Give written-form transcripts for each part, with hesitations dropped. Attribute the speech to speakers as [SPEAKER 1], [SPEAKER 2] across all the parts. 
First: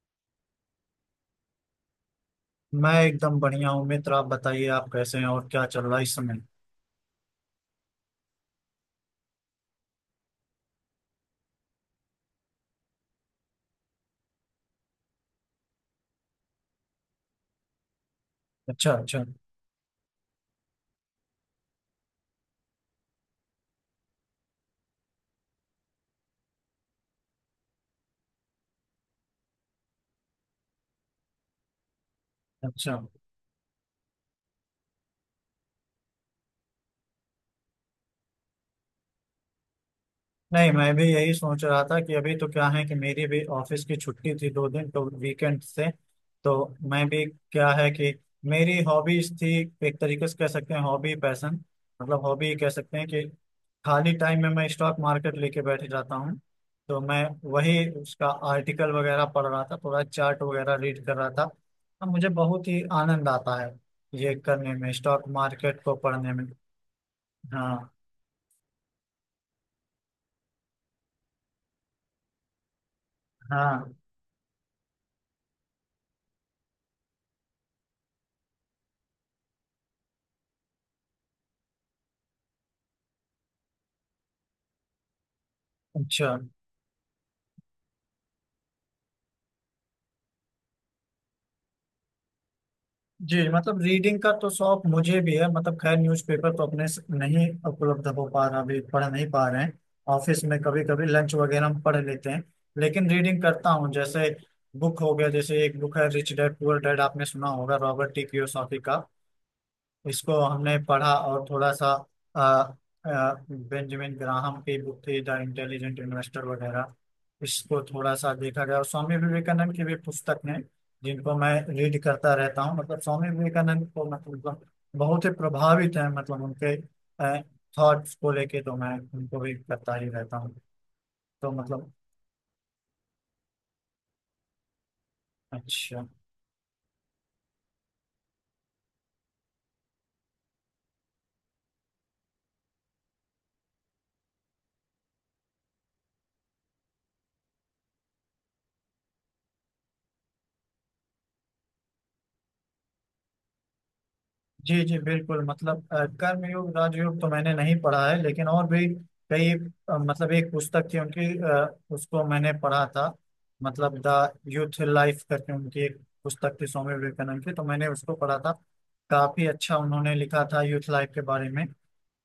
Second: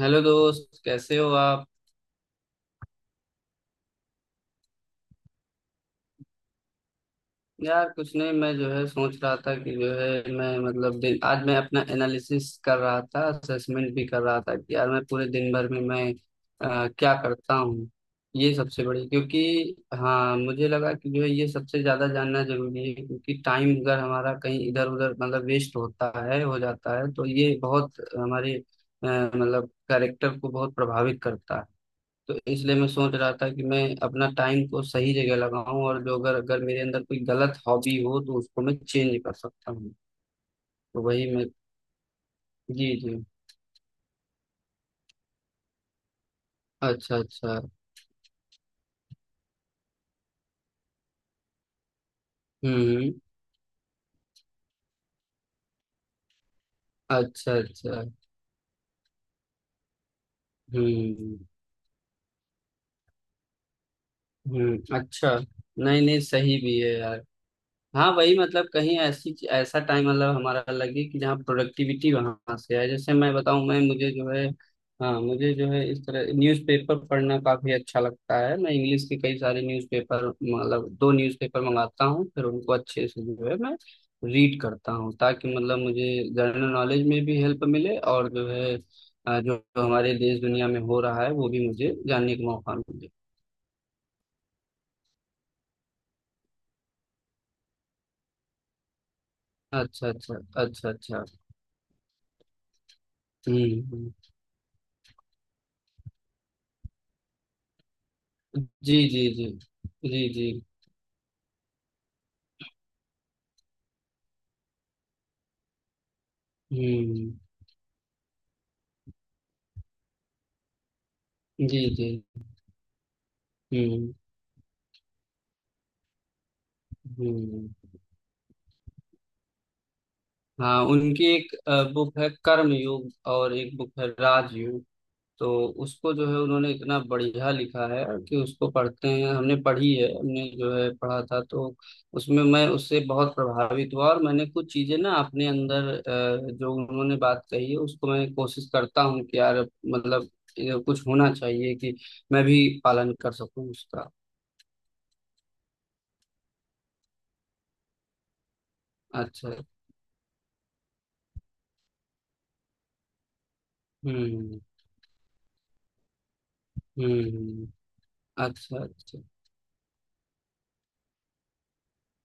[SPEAKER 1] Hello दोस्त, कैसे हो आप।
[SPEAKER 2] मैं एकदम बढ़िया हूँ मित्र। आप बताइए, आप कैसे हैं और क्या चल रहा है इस समय?
[SPEAKER 1] यार कुछ नहीं, मैं जो है सोच रहा था कि जो है मैं मतलब दिन आज मैं अपना एनालिसिस कर रहा था, असेसमेंट भी कर रहा था कि यार मैं पूरे दिन भर में मैं क्या करता हूँ। ये सबसे
[SPEAKER 2] अच्छा
[SPEAKER 1] बड़ी
[SPEAKER 2] अच्छा।
[SPEAKER 1] क्योंकि हाँ, मुझे लगा कि जो है ये सबसे ज़्यादा जानना जरूरी है, क्योंकि टाइम अगर हमारा कहीं इधर उधर मतलब वेस्ट होता है, हो जाता है, तो ये बहुत हमारे मतलब कैरेक्टर को बहुत प्रभावित करता है। तो इसलिए मैं
[SPEAKER 2] अच्छा,
[SPEAKER 1] सोच रहा था कि मैं अपना टाइम को सही जगह लगाऊं, और जो अगर अगर मेरे अंदर कोई गलत हॉबी हो तो उसको मैं चेंज कर सकता हूँ।
[SPEAKER 2] नहीं मैं
[SPEAKER 1] तो
[SPEAKER 2] भी
[SPEAKER 1] वही
[SPEAKER 2] यही
[SPEAKER 1] मैं,
[SPEAKER 2] सोच रहा था कि अभी तो क्या है
[SPEAKER 1] जी
[SPEAKER 2] कि
[SPEAKER 1] जी।
[SPEAKER 2] मेरी भी ऑफिस की छुट्टी थी दो दिन तो वीकेंड से। तो मैं
[SPEAKER 1] अच्छा
[SPEAKER 2] भी,
[SPEAKER 1] अच्छा।
[SPEAKER 2] क्या है कि मेरी हॉबीज थी, एक तरीके से कह सकते हैं हॉबी पैशन, हॉबी कह सकते हैं
[SPEAKER 1] हम्म
[SPEAKER 2] कि खाली टाइम में मैं स्टॉक मार्केट लेके बैठ जाता हूँ। तो मैं
[SPEAKER 1] अच्छा
[SPEAKER 2] वही
[SPEAKER 1] अच्छा।
[SPEAKER 2] उसका आर्टिकल वगैरह पढ़ रहा था, थोड़ा चार्ट वगैरह रीड कर रहा
[SPEAKER 1] हम्म
[SPEAKER 2] था। अब मुझे बहुत ही आनंद आता है ये करने में, स्टॉक
[SPEAKER 1] अच्छा।
[SPEAKER 2] मार्केट को
[SPEAKER 1] नहीं नहीं,
[SPEAKER 2] पढ़ने में।
[SPEAKER 1] सही भी है यार।
[SPEAKER 2] हाँ
[SPEAKER 1] हाँ, वही मतलब कहीं ऐसी ऐसा टाइम मतलब हमारा लगे कि जहाँ प्रोडक्टिविटी वहां से आए। जैसे मैं बताऊँ, मैं
[SPEAKER 2] हाँ।
[SPEAKER 1] मुझे जो है हाँ मुझे जो है इस तरह न्यूज़पेपर पढ़ना काफी अच्छा लगता है। मैं इंग्लिश के कई सारे न्यूज़पेपर मतलब दो न्यूज़पेपर मंगाता हूँ, फिर उनको अच्छे से जो है मैं रीड करता हूँ, ताकि मतलब मुझे
[SPEAKER 2] अच्छा
[SPEAKER 1] जनरल नॉलेज में भी हेल्प मिले, और जो है जो जो हमारे देश दुनिया में हो रहा है वो भी मुझे जानने का मौका मिले।
[SPEAKER 2] जी, रीडिंग का तो शौक मुझे भी है। खैर न्यूज़पेपर तो अपने से नहीं उपलब्ध हो पा रहा, अभी पढ़ नहीं पा रहे हैं।
[SPEAKER 1] अच्छा अच्छा।
[SPEAKER 2] ऑफिस में कभी
[SPEAKER 1] अच्छा
[SPEAKER 2] कभी
[SPEAKER 1] अच्छा।
[SPEAKER 2] लंच वगैरह हम पढ़ लेते हैं, लेकिन रीडिंग करता
[SPEAKER 1] हम्म
[SPEAKER 2] हूँ। जैसे
[SPEAKER 1] हम्म।
[SPEAKER 2] बुक हो गया, जैसे एक बुक है रिच डैड पुअर डैड, आपने सुना होगा, रॉबर्ट टी कियोसाकी
[SPEAKER 1] जी
[SPEAKER 2] का।
[SPEAKER 1] जी। जी जी
[SPEAKER 2] इसको
[SPEAKER 1] जी।
[SPEAKER 2] हमने पढ़ा और थोड़ा सा आ, बेंजामिन ग्राहम की बुक थी द इंटेलिजेंट इन्वेस्टर वगैरह,
[SPEAKER 1] हम्म।
[SPEAKER 2] इसको थोड़ा सा देखा गया। और स्वामी विवेकानंद की भी पुस्तक ने, जिनको मैं
[SPEAKER 1] जी
[SPEAKER 2] रीड
[SPEAKER 1] जी।
[SPEAKER 2] करता रहता हूँ। स्वामी विवेकानंद को
[SPEAKER 1] हम्म
[SPEAKER 2] बहुत ही प्रभावित है, मतलब उनके
[SPEAKER 1] हम्म।
[SPEAKER 2] थॉट्स को लेके, तो मैं उनको भी करता ही रहता हूँ।
[SPEAKER 1] हाँ, उनकी
[SPEAKER 2] तो
[SPEAKER 1] एक
[SPEAKER 2] मतलब,
[SPEAKER 1] बुक है कर्म योग, और एक बुक है राजयोग। तो
[SPEAKER 2] अच्छा।
[SPEAKER 1] उसको जो है उन्होंने इतना बढ़िया लिखा है कि उसको पढ़ते हैं, हमने पढ़ी है, हमने जो है पढ़ा था। तो उसमें मैं उससे बहुत प्रभावित हुआ, और मैंने कुछ चीजें ना अपने अंदर जो उन्होंने बात कही है, उसको मैं कोशिश करता हूँ कि यार मतलब कुछ होना चाहिए कि मैं भी पालन कर सकूँ उसका।
[SPEAKER 2] जी जी बिल्कुल, कर्मयोग राजयोग तो मैंने नहीं पढ़ा है, लेकिन और भी कई
[SPEAKER 1] अच्छा।
[SPEAKER 2] एक पुस्तक थी उनकी, उसको मैंने पढ़ा था। मतलब द
[SPEAKER 1] हम्म
[SPEAKER 2] यूथ लाइफ करके उनकी एक पुस्तक थी स्वामी विवेकानंद की, तो
[SPEAKER 1] हम्म।
[SPEAKER 2] मैंने उसको पढ़ा था।
[SPEAKER 1] अच्छा अच्छा।
[SPEAKER 2] काफी अच्छा उन्होंने लिखा था यूथ लाइफ के बारे में।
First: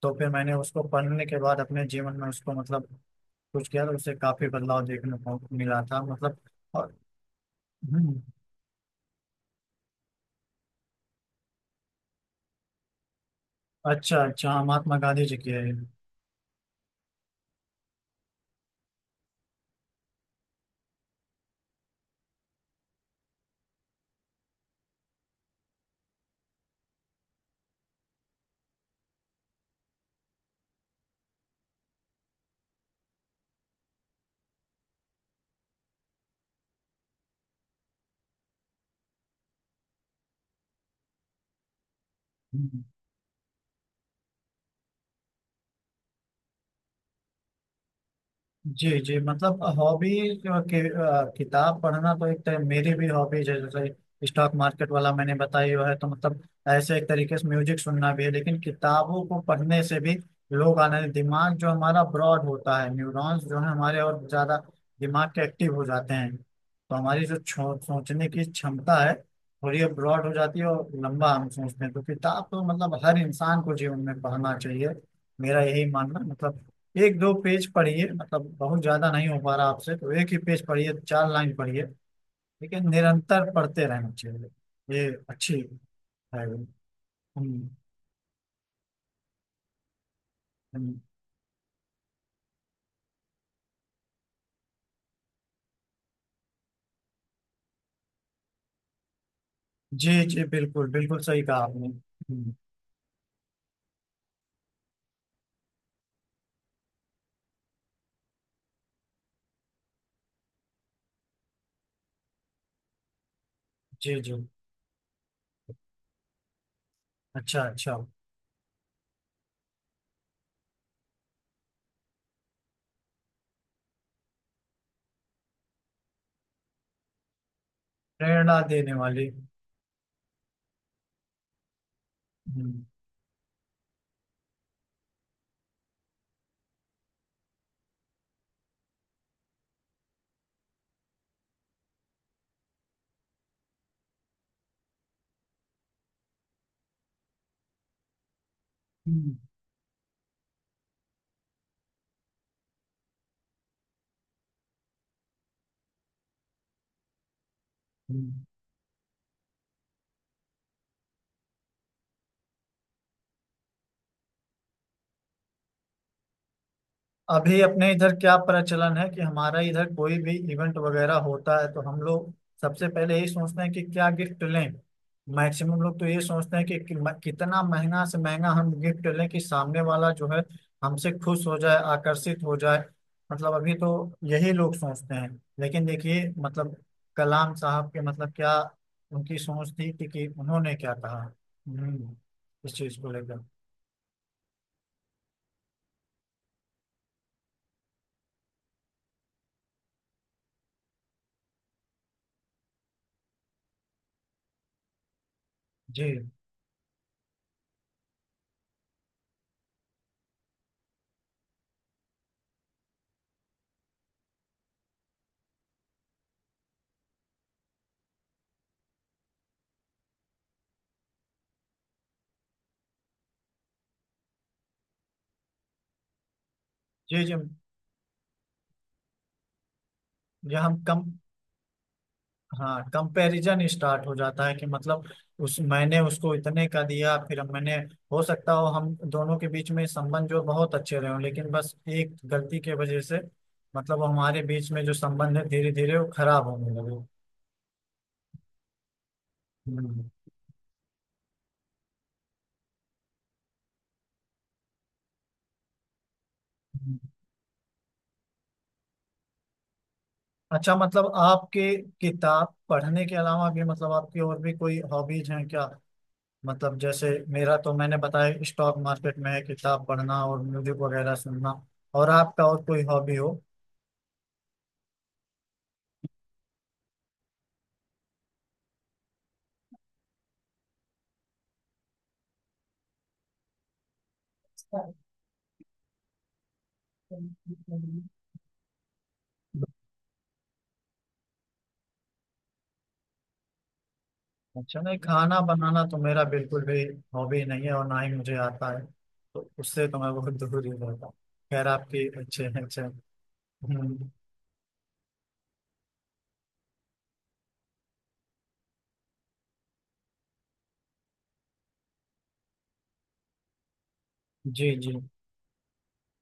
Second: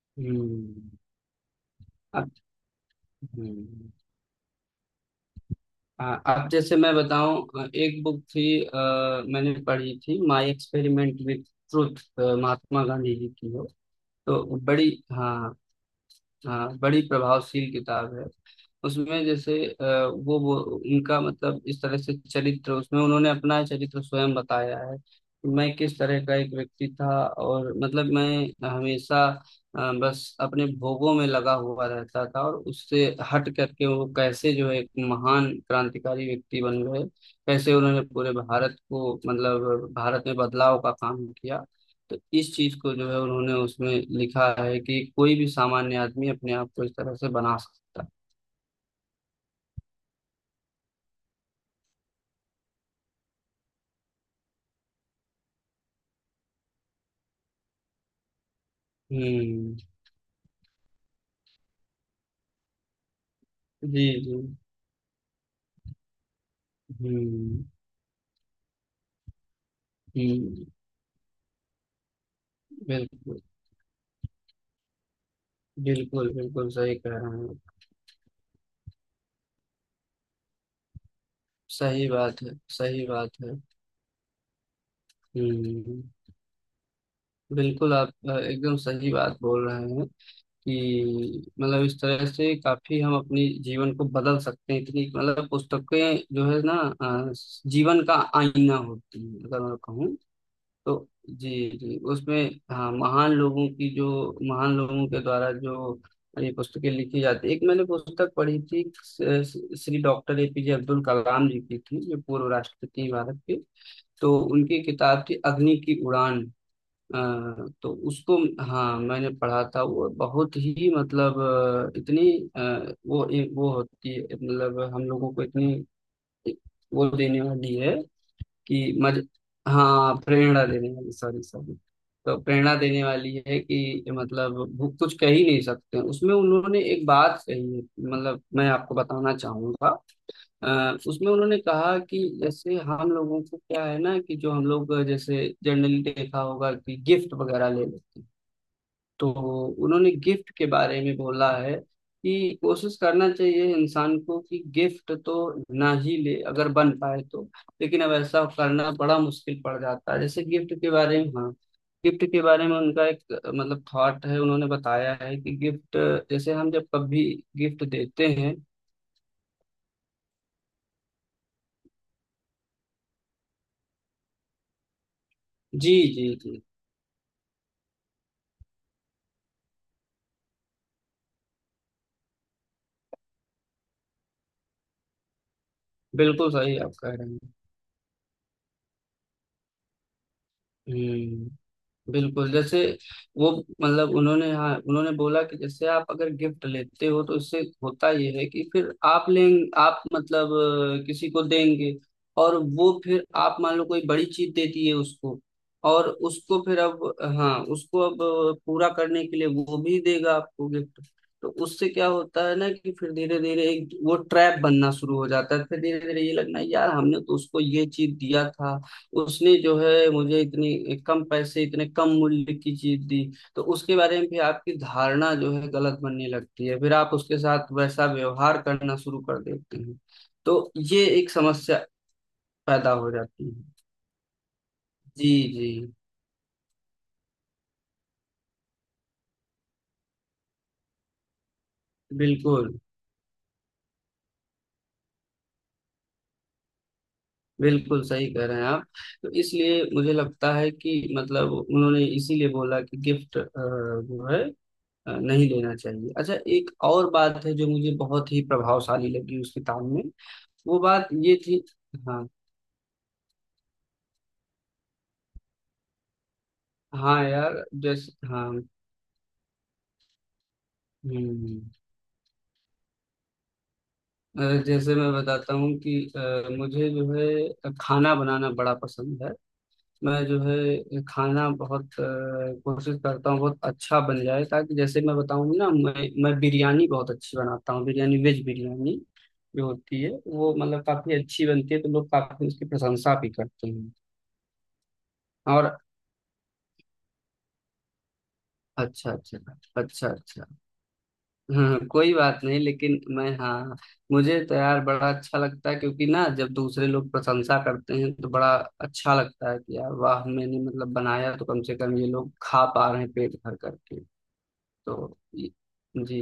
[SPEAKER 2] तो फिर मैंने उसको
[SPEAKER 1] हम्म।
[SPEAKER 2] पढ़ने के बाद अपने जीवन में
[SPEAKER 1] अब।
[SPEAKER 2] उसको, मतलब कुछ किया,
[SPEAKER 1] हम्म।
[SPEAKER 2] तो उससे काफी बदलाव देखने को मिला था। मतलब
[SPEAKER 1] अब जैसे
[SPEAKER 2] और
[SPEAKER 1] मैं बताऊं, एक
[SPEAKER 2] हम्म,
[SPEAKER 1] बुक थी मैंने पढ़ी थी, my experiment with truth, Mahatma Gandhi ji की हो।
[SPEAKER 2] अच्छा
[SPEAKER 1] तो
[SPEAKER 2] अच्छा। हाँ,
[SPEAKER 1] बड़ी
[SPEAKER 2] महात्मा गांधी जी की
[SPEAKER 1] हाँ,
[SPEAKER 2] है ये।
[SPEAKER 1] हाँ, बड़ी प्रभावशील किताब है। उसमें जैसे वो उनका मतलब इस तरह से चरित्र, उसमें उन्होंने अपना चरित्र स्वयं बताया है, कि मैं किस तरह का एक व्यक्ति था, और मतलब मैं हमेशा बस अपने भोगों में लगा हुआ रहता था, और उससे हट करके वो कैसे जो है एक महान क्रांतिकारी व्यक्ति बन गए, कैसे उन्होंने पूरे भारत को मतलब भारत में बदलाव का काम किया। तो इस चीज
[SPEAKER 2] हम्म,
[SPEAKER 1] को जो है उन्होंने उसमें लिखा है, कि कोई भी सामान्य आदमी अपने आप को इस तरह से बना सकता है।
[SPEAKER 2] जी जी। मतलब हॉबी के किताब पढ़ना तो एक तरह मेरी भी हॉबीज है, जैसे स्टॉक मार्केट वाला मैंने बताई हुआ है। तो मतलब ऐसे एक तरीके से म्यूजिक सुनना भी है, लेकिन किताबों को
[SPEAKER 1] हम्म।
[SPEAKER 2] पढ़ने से भी लोग आनंद, दिमाग जो हमारा ब्रॉड होता है, न्यूरॉन्स जो है हमारे
[SPEAKER 1] जी
[SPEAKER 2] और
[SPEAKER 1] जी।
[SPEAKER 2] ज्यादा दिमाग के एक्टिव हो जाते हैं, तो हमारी जो
[SPEAKER 1] हम्म
[SPEAKER 2] सोचने की क्षमता है थोड़ी ब्रॉड हो जाती है
[SPEAKER 1] हम्म।
[SPEAKER 2] और लंबा हम सोचते हैं। तो किताब तो मतलब हर
[SPEAKER 1] बिल्कुल
[SPEAKER 2] इंसान को जीवन में पढ़ना चाहिए, मेरा यही मानना।
[SPEAKER 1] बिल्कुल,
[SPEAKER 2] मतलब
[SPEAKER 1] बिल्कुल सही
[SPEAKER 2] एक
[SPEAKER 1] कह
[SPEAKER 2] दो
[SPEAKER 1] रहे हैं।
[SPEAKER 2] पेज पढ़िए, मतलब बहुत ज्यादा नहीं हो पा रहा आपसे तो एक ही पेज पढ़िए, चार लाइन पढ़िए,
[SPEAKER 1] सही बात है,
[SPEAKER 2] लेकिन
[SPEAKER 1] सही बात
[SPEAKER 2] निरंतर
[SPEAKER 1] है।
[SPEAKER 2] पढ़ते रहना चाहिए, ये अच्छी है।
[SPEAKER 1] हम्म।
[SPEAKER 2] हम्म,
[SPEAKER 1] बिल्कुल, आप एकदम सही बात बोल रहे हैं,
[SPEAKER 2] हम्म,
[SPEAKER 1] कि मतलब इस तरह से काफी हम अपने जीवन को बदल सकते हैं। इतनी मतलब पुस्तकें जो है ना अ, जीवन का आईना होती है, अगर मैं कहूँ
[SPEAKER 2] जी जी बिल्कुल,
[SPEAKER 1] तो।
[SPEAKER 2] बिल्कुल सही कहा
[SPEAKER 1] जी
[SPEAKER 2] आपने।
[SPEAKER 1] जी उसमें, हाँ, महान लोगों की जो, महान लोगों के द्वारा जो ये पुस्तकें लिखी जाती। एक मैंने पुस्तक पढ़ी थी, श्री डॉक्टर एपीजे अब्दुल कलाम जी की थी, जो पूर्व राष्ट्रपति हैं भारत के।
[SPEAKER 2] जी जी।
[SPEAKER 1] तो उनकी किताब थी अग्नि की उड़ान। अ,
[SPEAKER 2] अच्छा
[SPEAKER 1] तो
[SPEAKER 2] अच्छा,
[SPEAKER 1] उसको हाँ मैंने पढ़ा था। वो बहुत ही मतलब इतनी वो होती है मतलब, हम लोगों को इतनी वो देने वाली है
[SPEAKER 2] प्रेरणा देने
[SPEAKER 1] कि मज,
[SPEAKER 2] वाली।
[SPEAKER 1] हाँ प्रेरणा देने वाली, सॉरी सॉरी। तो प्रेरणा
[SPEAKER 2] हम्म,
[SPEAKER 1] देने वाली है कि मतलब वो कुछ कह ही नहीं सकते। उसमें उन्होंने एक बात कही है, मतलब मैं आपको बताना चाहूंगा। उसमें उन्होंने कहा कि जैसे हम लोगों को क्या है ना, कि जो हम लोग जैसे जनरली देखा होगा, कि गिफ्ट वगैरह ले लेते हैं। तो
[SPEAKER 2] हम्म,
[SPEAKER 1] उन्होंने गिफ्ट के बारे में बोला है, कि कोशिश करना चाहिए इंसान को कि गिफ्ट तो ना ही ले अगर बन पाए तो। लेकिन अब ऐसा
[SPEAKER 2] हम्म।
[SPEAKER 1] करना बड़ा मुश्किल पड़ जाता है। जैसे गिफ्ट के बारे में हाँ, गिफ्ट के बारे में उनका एक मतलब थॉट है, उन्होंने बताया है कि गिफ्ट जैसे हम जब कभी
[SPEAKER 2] अभी
[SPEAKER 1] गिफ्ट
[SPEAKER 2] अपने इधर
[SPEAKER 1] देते
[SPEAKER 2] क्या
[SPEAKER 1] हैं।
[SPEAKER 2] प्रचलन है कि हमारा इधर कोई भी इवेंट वगैरह होता है तो हम लोग सबसे पहले यही सोचते हैं कि क्या गिफ्ट लें। मैक्सिमम
[SPEAKER 1] जी
[SPEAKER 2] लोग तो ये
[SPEAKER 1] जी जी।
[SPEAKER 2] सोचते हैं कि कितना महंगा से महंगा हम गिफ्ट लें कि सामने वाला जो है हमसे खुश हो जाए, आकर्षित हो जाए। मतलब अभी तो यही लोग सोचते हैं। लेकिन देखिए
[SPEAKER 1] बिल्कुल
[SPEAKER 2] मतलब
[SPEAKER 1] सही आप कह रहे हैं।
[SPEAKER 2] कलाम साहब के, मतलब क्या उनकी सोच थी कि उन्होंने क्या कहा।
[SPEAKER 1] हम्म।
[SPEAKER 2] हम्म,
[SPEAKER 1] बिल्कुल,
[SPEAKER 2] इस
[SPEAKER 1] जैसे
[SPEAKER 2] चीज को लेकर।
[SPEAKER 1] वो मतलब उन्होंने हाँ उन्होंने बोला, कि जैसे आप अगर गिफ्ट लेते हो, तो इससे होता ये है कि फिर आप लें, आप मतलब किसी को देंगे, और वो फिर आप मान लो कोई बड़ी चीज देती है उसको,
[SPEAKER 2] जी
[SPEAKER 1] और उसको फिर अब हाँ उसको अब पूरा करने के लिए वो भी देगा आपको गिफ्ट। तो उससे क्या होता है ना कि फिर धीरे धीरे एक वो ट्रैप बनना शुरू हो जाता है। फिर धीरे धीरे ये लगना, यार हमने तो उसको ये चीज दिया था, उसने जो है मुझे इतनी कम पैसे, इतने कम मूल्य की चीज दी। तो उसके बारे में भी आपकी धारणा जो है गलत बनने लगती है, फिर आप
[SPEAKER 2] जी जी,
[SPEAKER 1] उसके साथ वैसा व्यवहार करना शुरू कर देते हैं।
[SPEAKER 2] ये
[SPEAKER 1] तो
[SPEAKER 2] हम कम,
[SPEAKER 1] ये एक समस्या
[SPEAKER 2] हाँ
[SPEAKER 1] पैदा हो जाती है।
[SPEAKER 2] कंपैरिजन स्टार्ट हो जाता है कि मतलब
[SPEAKER 1] जी
[SPEAKER 2] उस
[SPEAKER 1] जी,
[SPEAKER 2] मैंने उसको इतने का दिया, फिर मैंने, हो सकता हो हम दोनों के बीच में संबंध जो बहुत अच्छे रहे हों, लेकिन बस एक गलती के
[SPEAKER 1] बिल्कुल
[SPEAKER 2] वजह से मतलब हमारे बीच में जो संबंध है धीरे धीरे वो खराब होने लगे।
[SPEAKER 1] बिल्कुल, सही कह रहे हैं आप। तो इसलिए
[SPEAKER 2] हम्म,
[SPEAKER 1] मुझे लगता है कि मतलब उन्होंने इसीलिए बोला कि गिफ्ट जो है नहीं लेना चाहिए। अच्छा, एक
[SPEAKER 2] हम्म।
[SPEAKER 1] और बात है जो मुझे बहुत ही प्रभावशाली लगी उस किताब में,
[SPEAKER 2] अच्छा,
[SPEAKER 1] वो बात
[SPEAKER 2] मतलब
[SPEAKER 1] ये
[SPEAKER 2] आपके
[SPEAKER 1] थी। हाँ।
[SPEAKER 2] किताब पढ़ने के अलावा भी मतलब आपकी और भी कोई हॉबीज हैं क्या? मतलब जैसे
[SPEAKER 1] हाँ
[SPEAKER 2] मेरा
[SPEAKER 1] यार,
[SPEAKER 2] तो मैंने
[SPEAKER 1] जैसे
[SPEAKER 2] बताया
[SPEAKER 1] हाँ।
[SPEAKER 2] स्टॉक मार्केट में है, किताब पढ़ना और म्यूजिक वगैरह
[SPEAKER 1] हम्म।
[SPEAKER 2] सुनना। और आपका और कोई हॉबी हो?
[SPEAKER 1] जैसे मैं बताता हूँ कि मुझे जो है खाना बनाना बड़ा पसंद है। मैं जो है खाना बहुत कोशिश करता हूँ बहुत अच्छा बन जाए। ताकि जैसे मैं बताऊँ ना, मैं बिरयानी बहुत अच्छी बनाता हूँ, बिरयानी वेज बिरयानी जो होती है वो मतलब काफी अच्छी बनती है, तो लोग काफी उसकी प्रशंसा भी करते हैं।
[SPEAKER 2] अच्छा, नहीं खाना
[SPEAKER 1] और
[SPEAKER 2] बनाना तो मेरा बिल्कुल भी हॉबी नहीं है और ना ही मुझे आता है।
[SPEAKER 1] अच्छा अच्छा
[SPEAKER 2] तो
[SPEAKER 1] अच्छा,
[SPEAKER 2] उससे तो
[SPEAKER 1] अच्छा
[SPEAKER 2] मैं बहुत
[SPEAKER 1] अच्छा।
[SPEAKER 2] दूर ही रहता हूँ। खैर
[SPEAKER 1] हाँ
[SPEAKER 2] आपकी
[SPEAKER 1] कोई बात
[SPEAKER 2] अच्छे
[SPEAKER 1] नहीं,
[SPEAKER 2] हैं, अच्छे।
[SPEAKER 1] लेकिन मैं हाँ,
[SPEAKER 2] हम्म,
[SPEAKER 1] मुझे तो यार बड़ा अच्छा लगता है, क्योंकि ना जब दूसरे लोग प्रशंसा करते हैं तो बड़ा अच्छा लगता है, कि यार वाह, मैंने मतलब बनाया तो कम से कम ये लोग खा पा रहे हैं पेट भर करके।
[SPEAKER 2] जी जी।
[SPEAKER 1] तो ये- जी।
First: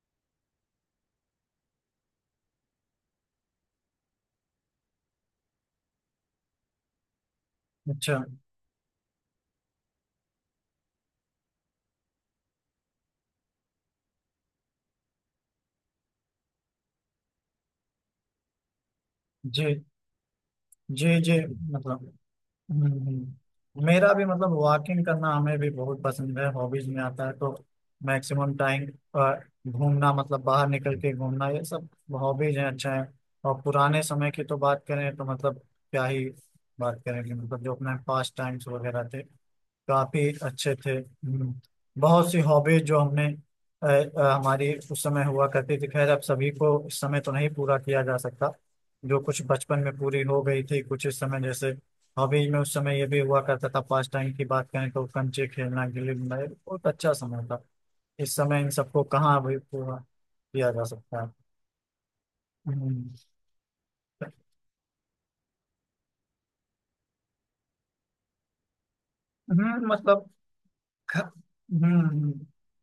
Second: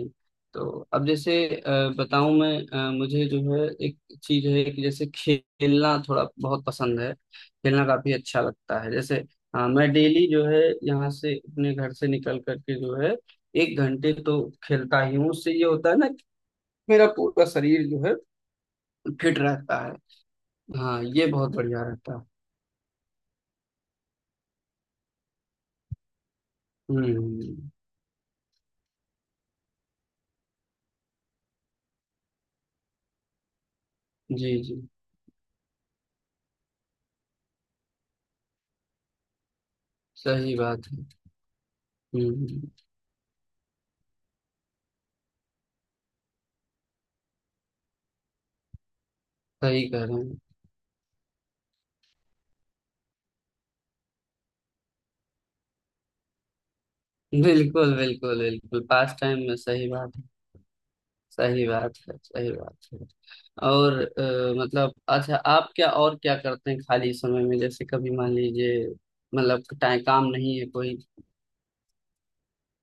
[SPEAKER 1] तो अब जैसे बताऊं मैं, मुझे जो है एक चीज है कि जैसे खेलना थोड़ा बहुत पसंद है, खेलना काफी
[SPEAKER 2] अच्छा,
[SPEAKER 1] अच्छा लगता है। जैसे मैं डेली जो है यहाँ से अपने घर से निकल करके जो है एक घंटे तो खेलता ही हूँ। उससे ये होता है ना कि मेरा पूरा शरीर जो है फिट
[SPEAKER 2] जी
[SPEAKER 1] रहता है। हाँ
[SPEAKER 2] जी
[SPEAKER 1] ये
[SPEAKER 2] जी।
[SPEAKER 1] बहुत बढ़िया
[SPEAKER 2] मतलब
[SPEAKER 1] रहता है।
[SPEAKER 2] मेरा भी मतलब वॉकिंग करना हमें भी बहुत पसंद है, हॉबीज में आता है। तो
[SPEAKER 1] हम्म।
[SPEAKER 2] मैक्सिमम टाइम घूमना, मतलब बाहर निकल के घूमना, ये सब हॉबीज हैं, अच्छा है। और पुराने समय की
[SPEAKER 1] जी
[SPEAKER 2] तो
[SPEAKER 1] जी।
[SPEAKER 2] बात करें तो मतलब क्या ही बात करेंगे। मतलब जो अपने पास टाइम्स वगैरह थे काफी
[SPEAKER 1] सही
[SPEAKER 2] अच्छे
[SPEAKER 1] बात
[SPEAKER 2] थे।
[SPEAKER 1] है।
[SPEAKER 2] बहुत सी
[SPEAKER 1] हम्म।
[SPEAKER 2] हॉबीज जो हमने हमारी उस समय हुआ करती थी। खैर अब सभी को इस समय तो नहीं पूरा किया जा सकता, जो कुछ बचपन
[SPEAKER 1] सही
[SPEAKER 2] में
[SPEAKER 1] कह रहे
[SPEAKER 2] पूरी
[SPEAKER 1] हैं।
[SPEAKER 2] हो गई थी, कुछ इस समय जैसे हॉबीज में उस समय ये भी हुआ करता था, पास टाइम की बात करें तो कंचे खेलना, गिल्ली डंडा, बहुत अच्छा समय था।
[SPEAKER 1] बिल्कुल
[SPEAKER 2] इस
[SPEAKER 1] बिल्कुल
[SPEAKER 2] समय इन
[SPEAKER 1] बिल्कुल,
[SPEAKER 2] सबको
[SPEAKER 1] पास
[SPEAKER 2] कहाँ
[SPEAKER 1] टाइम में,
[SPEAKER 2] अभी
[SPEAKER 1] सही
[SPEAKER 2] पूरा
[SPEAKER 1] बात,
[SPEAKER 2] किया जा सकता है।
[SPEAKER 1] सही बात है, सही बात है।
[SPEAKER 2] हम्म,
[SPEAKER 1] और मतलब अच्छा, आप क्या और क्या करते हैं खाली समय में, जैसे कभी मान लीजिए मतलब टाइम काम
[SPEAKER 2] मतलब
[SPEAKER 1] नहीं है कोई।
[SPEAKER 2] ख- हम्म,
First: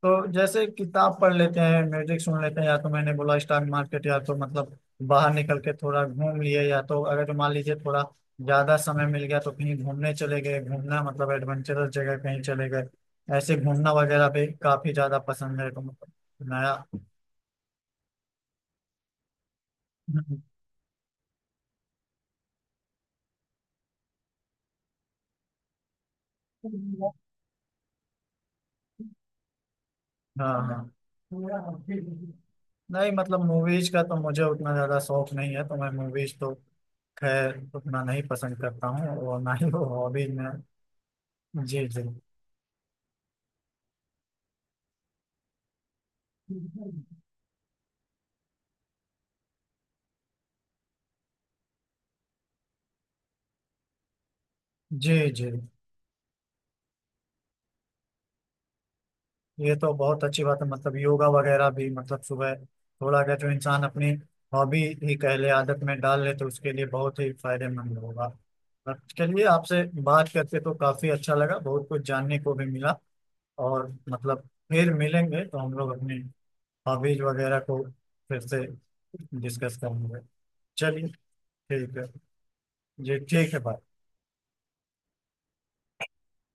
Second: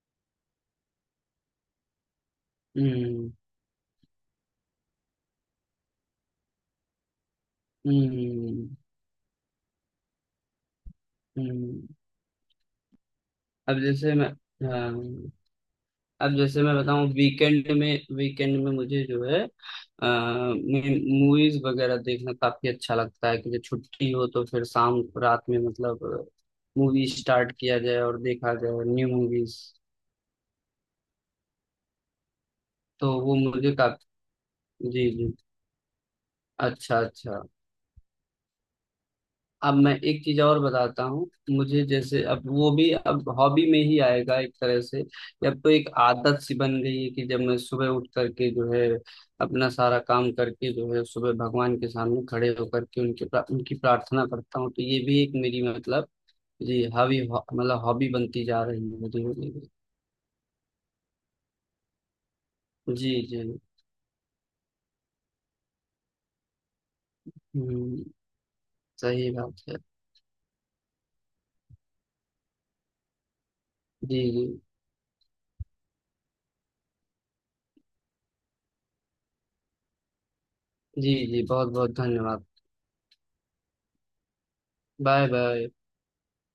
[SPEAKER 2] तो जैसे किताब पढ़ लेते हैं, म्यूजिक सुन लेते हैं, या तो मैंने
[SPEAKER 1] हम्म
[SPEAKER 2] बोला स्टॉक मार्केट, या तो मतलब बाहर निकल के थोड़ा घूम लिए, या तो अगर जो मान लीजिए थोड़ा
[SPEAKER 1] हम्म।
[SPEAKER 2] ज्यादा समय मिल गया तो कहीं घूमने चले गए, घूमना मतलब
[SPEAKER 1] हम्म।
[SPEAKER 2] एडवेंचरस जगह कहीं चले गए। ऐसे
[SPEAKER 1] अब
[SPEAKER 2] घूमना
[SPEAKER 1] जैसे मैं
[SPEAKER 2] वगैरह भी
[SPEAKER 1] हाँ,
[SPEAKER 2] काफी ज्यादा पसंद है। तो मतलब
[SPEAKER 1] अब जैसे मैं
[SPEAKER 2] नया
[SPEAKER 1] बताऊं, वीकेंड में, वीकेंड में मुझे जो है मूवीज वगैरह देखना काफी अच्छा लगता है, कि जब छुट्टी हो तो फिर शाम रात में मतलब मूवी
[SPEAKER 2] हम्म।
[SPEAKER 1] स्टार्ट किया जाए और देखा जाए न्यू मूवीज।
[SPEAKER 2] हाँ हाँ, नहीं
[SPEAKER 1] तो वो
[SPEAKER 2] मतलब
[SPEAKER 1] मुझे
[SPEAKER 2] मूवीज का तो
[SPEAKER 1] काफी
[SPEAKER 2] मुझे उतना ज्यादा
[SPEAKER 1] जी
[SPEAKER 2] शौक
[SPEAKER 1] जी,
[SPEAKER 2] नहीं है, तो मैं मूवीज तो
[SPEAKER 1] अच्छा अच्छा।
[SPEAKER 2] खैर उतना नहीं पसंद करता हूँ, और ना ही
[SPEAKER 1] अब
[SPEAKER 2] वो
[SPEAKER 1] मैं एक
[SPEAKER 2] हॉबीज
[SPEAKER 1] चीज
[SPEAKER 2] में।
[SPEAKER 1] और बताता हूँ, मुझे
[SPEAKER 2] जी जी,
[SPEAKER 1] जैसे अब वो भी अब हॉबी में ही आएगा एक तरह से। अब तो एक आदत सी बन गई है कि जब मैं सुबह उठ करके जो है अपना सारा काम करके जो है सुबह भगवान के सामने खड़े होकर के उनके उनकी प्रार्थना करता हूँ, तो ये
[SPEAKER 2] जी
[SPEAKER 1] भी एक
[SPEAKER 2] जी।
[SPEAKER 1] मेरी मतलब जी हॉबी, मतलब हॉबी बनती जा रही है धीरे धीरे।
[SPEAKER 2] ये तो बहुत अच्छी बात है, मतलब योगा वगैरह भी मतलब सुबह
[SPEAKER 1] जी
[SPEAKER 2] थोड़ा अगर
[SPEAKER 1] जी।
[SPEAKER 2] जो इंसान अपनी हॉबी ही कह ले, आदत में डाल ले, तो उसके लिए बहुत ही फायदेमंद
[SPEAKER 1] हम्म।
[SPEAKER 2] होगा। पर
[SPEAKER 1] सही
[SPEAKER 2] चलिए,
[SPEAKER 1] बात है।
[SPEAKER 2] आपसे बात करके तो काफी अच्छा लगा, बहुत कुछ जानने को भी मिला। और
[SPEAKER 1] जी जी।
[SPEAKER 2] मतलब फिर मिलेंगे तो हम लोग अपनी हॉबीज वगैरह को फिर से डिस्कस करेंगे। चलिए,
[SPEAKER 1] जी जी, बहुत बहुत
[SPEAKER 2] ठीक है।
[SPEAKER 1] धन्यवाद।
[SPEAKER 2] जी ठीक है भाई।
[SPEAKER 1] Bye bye.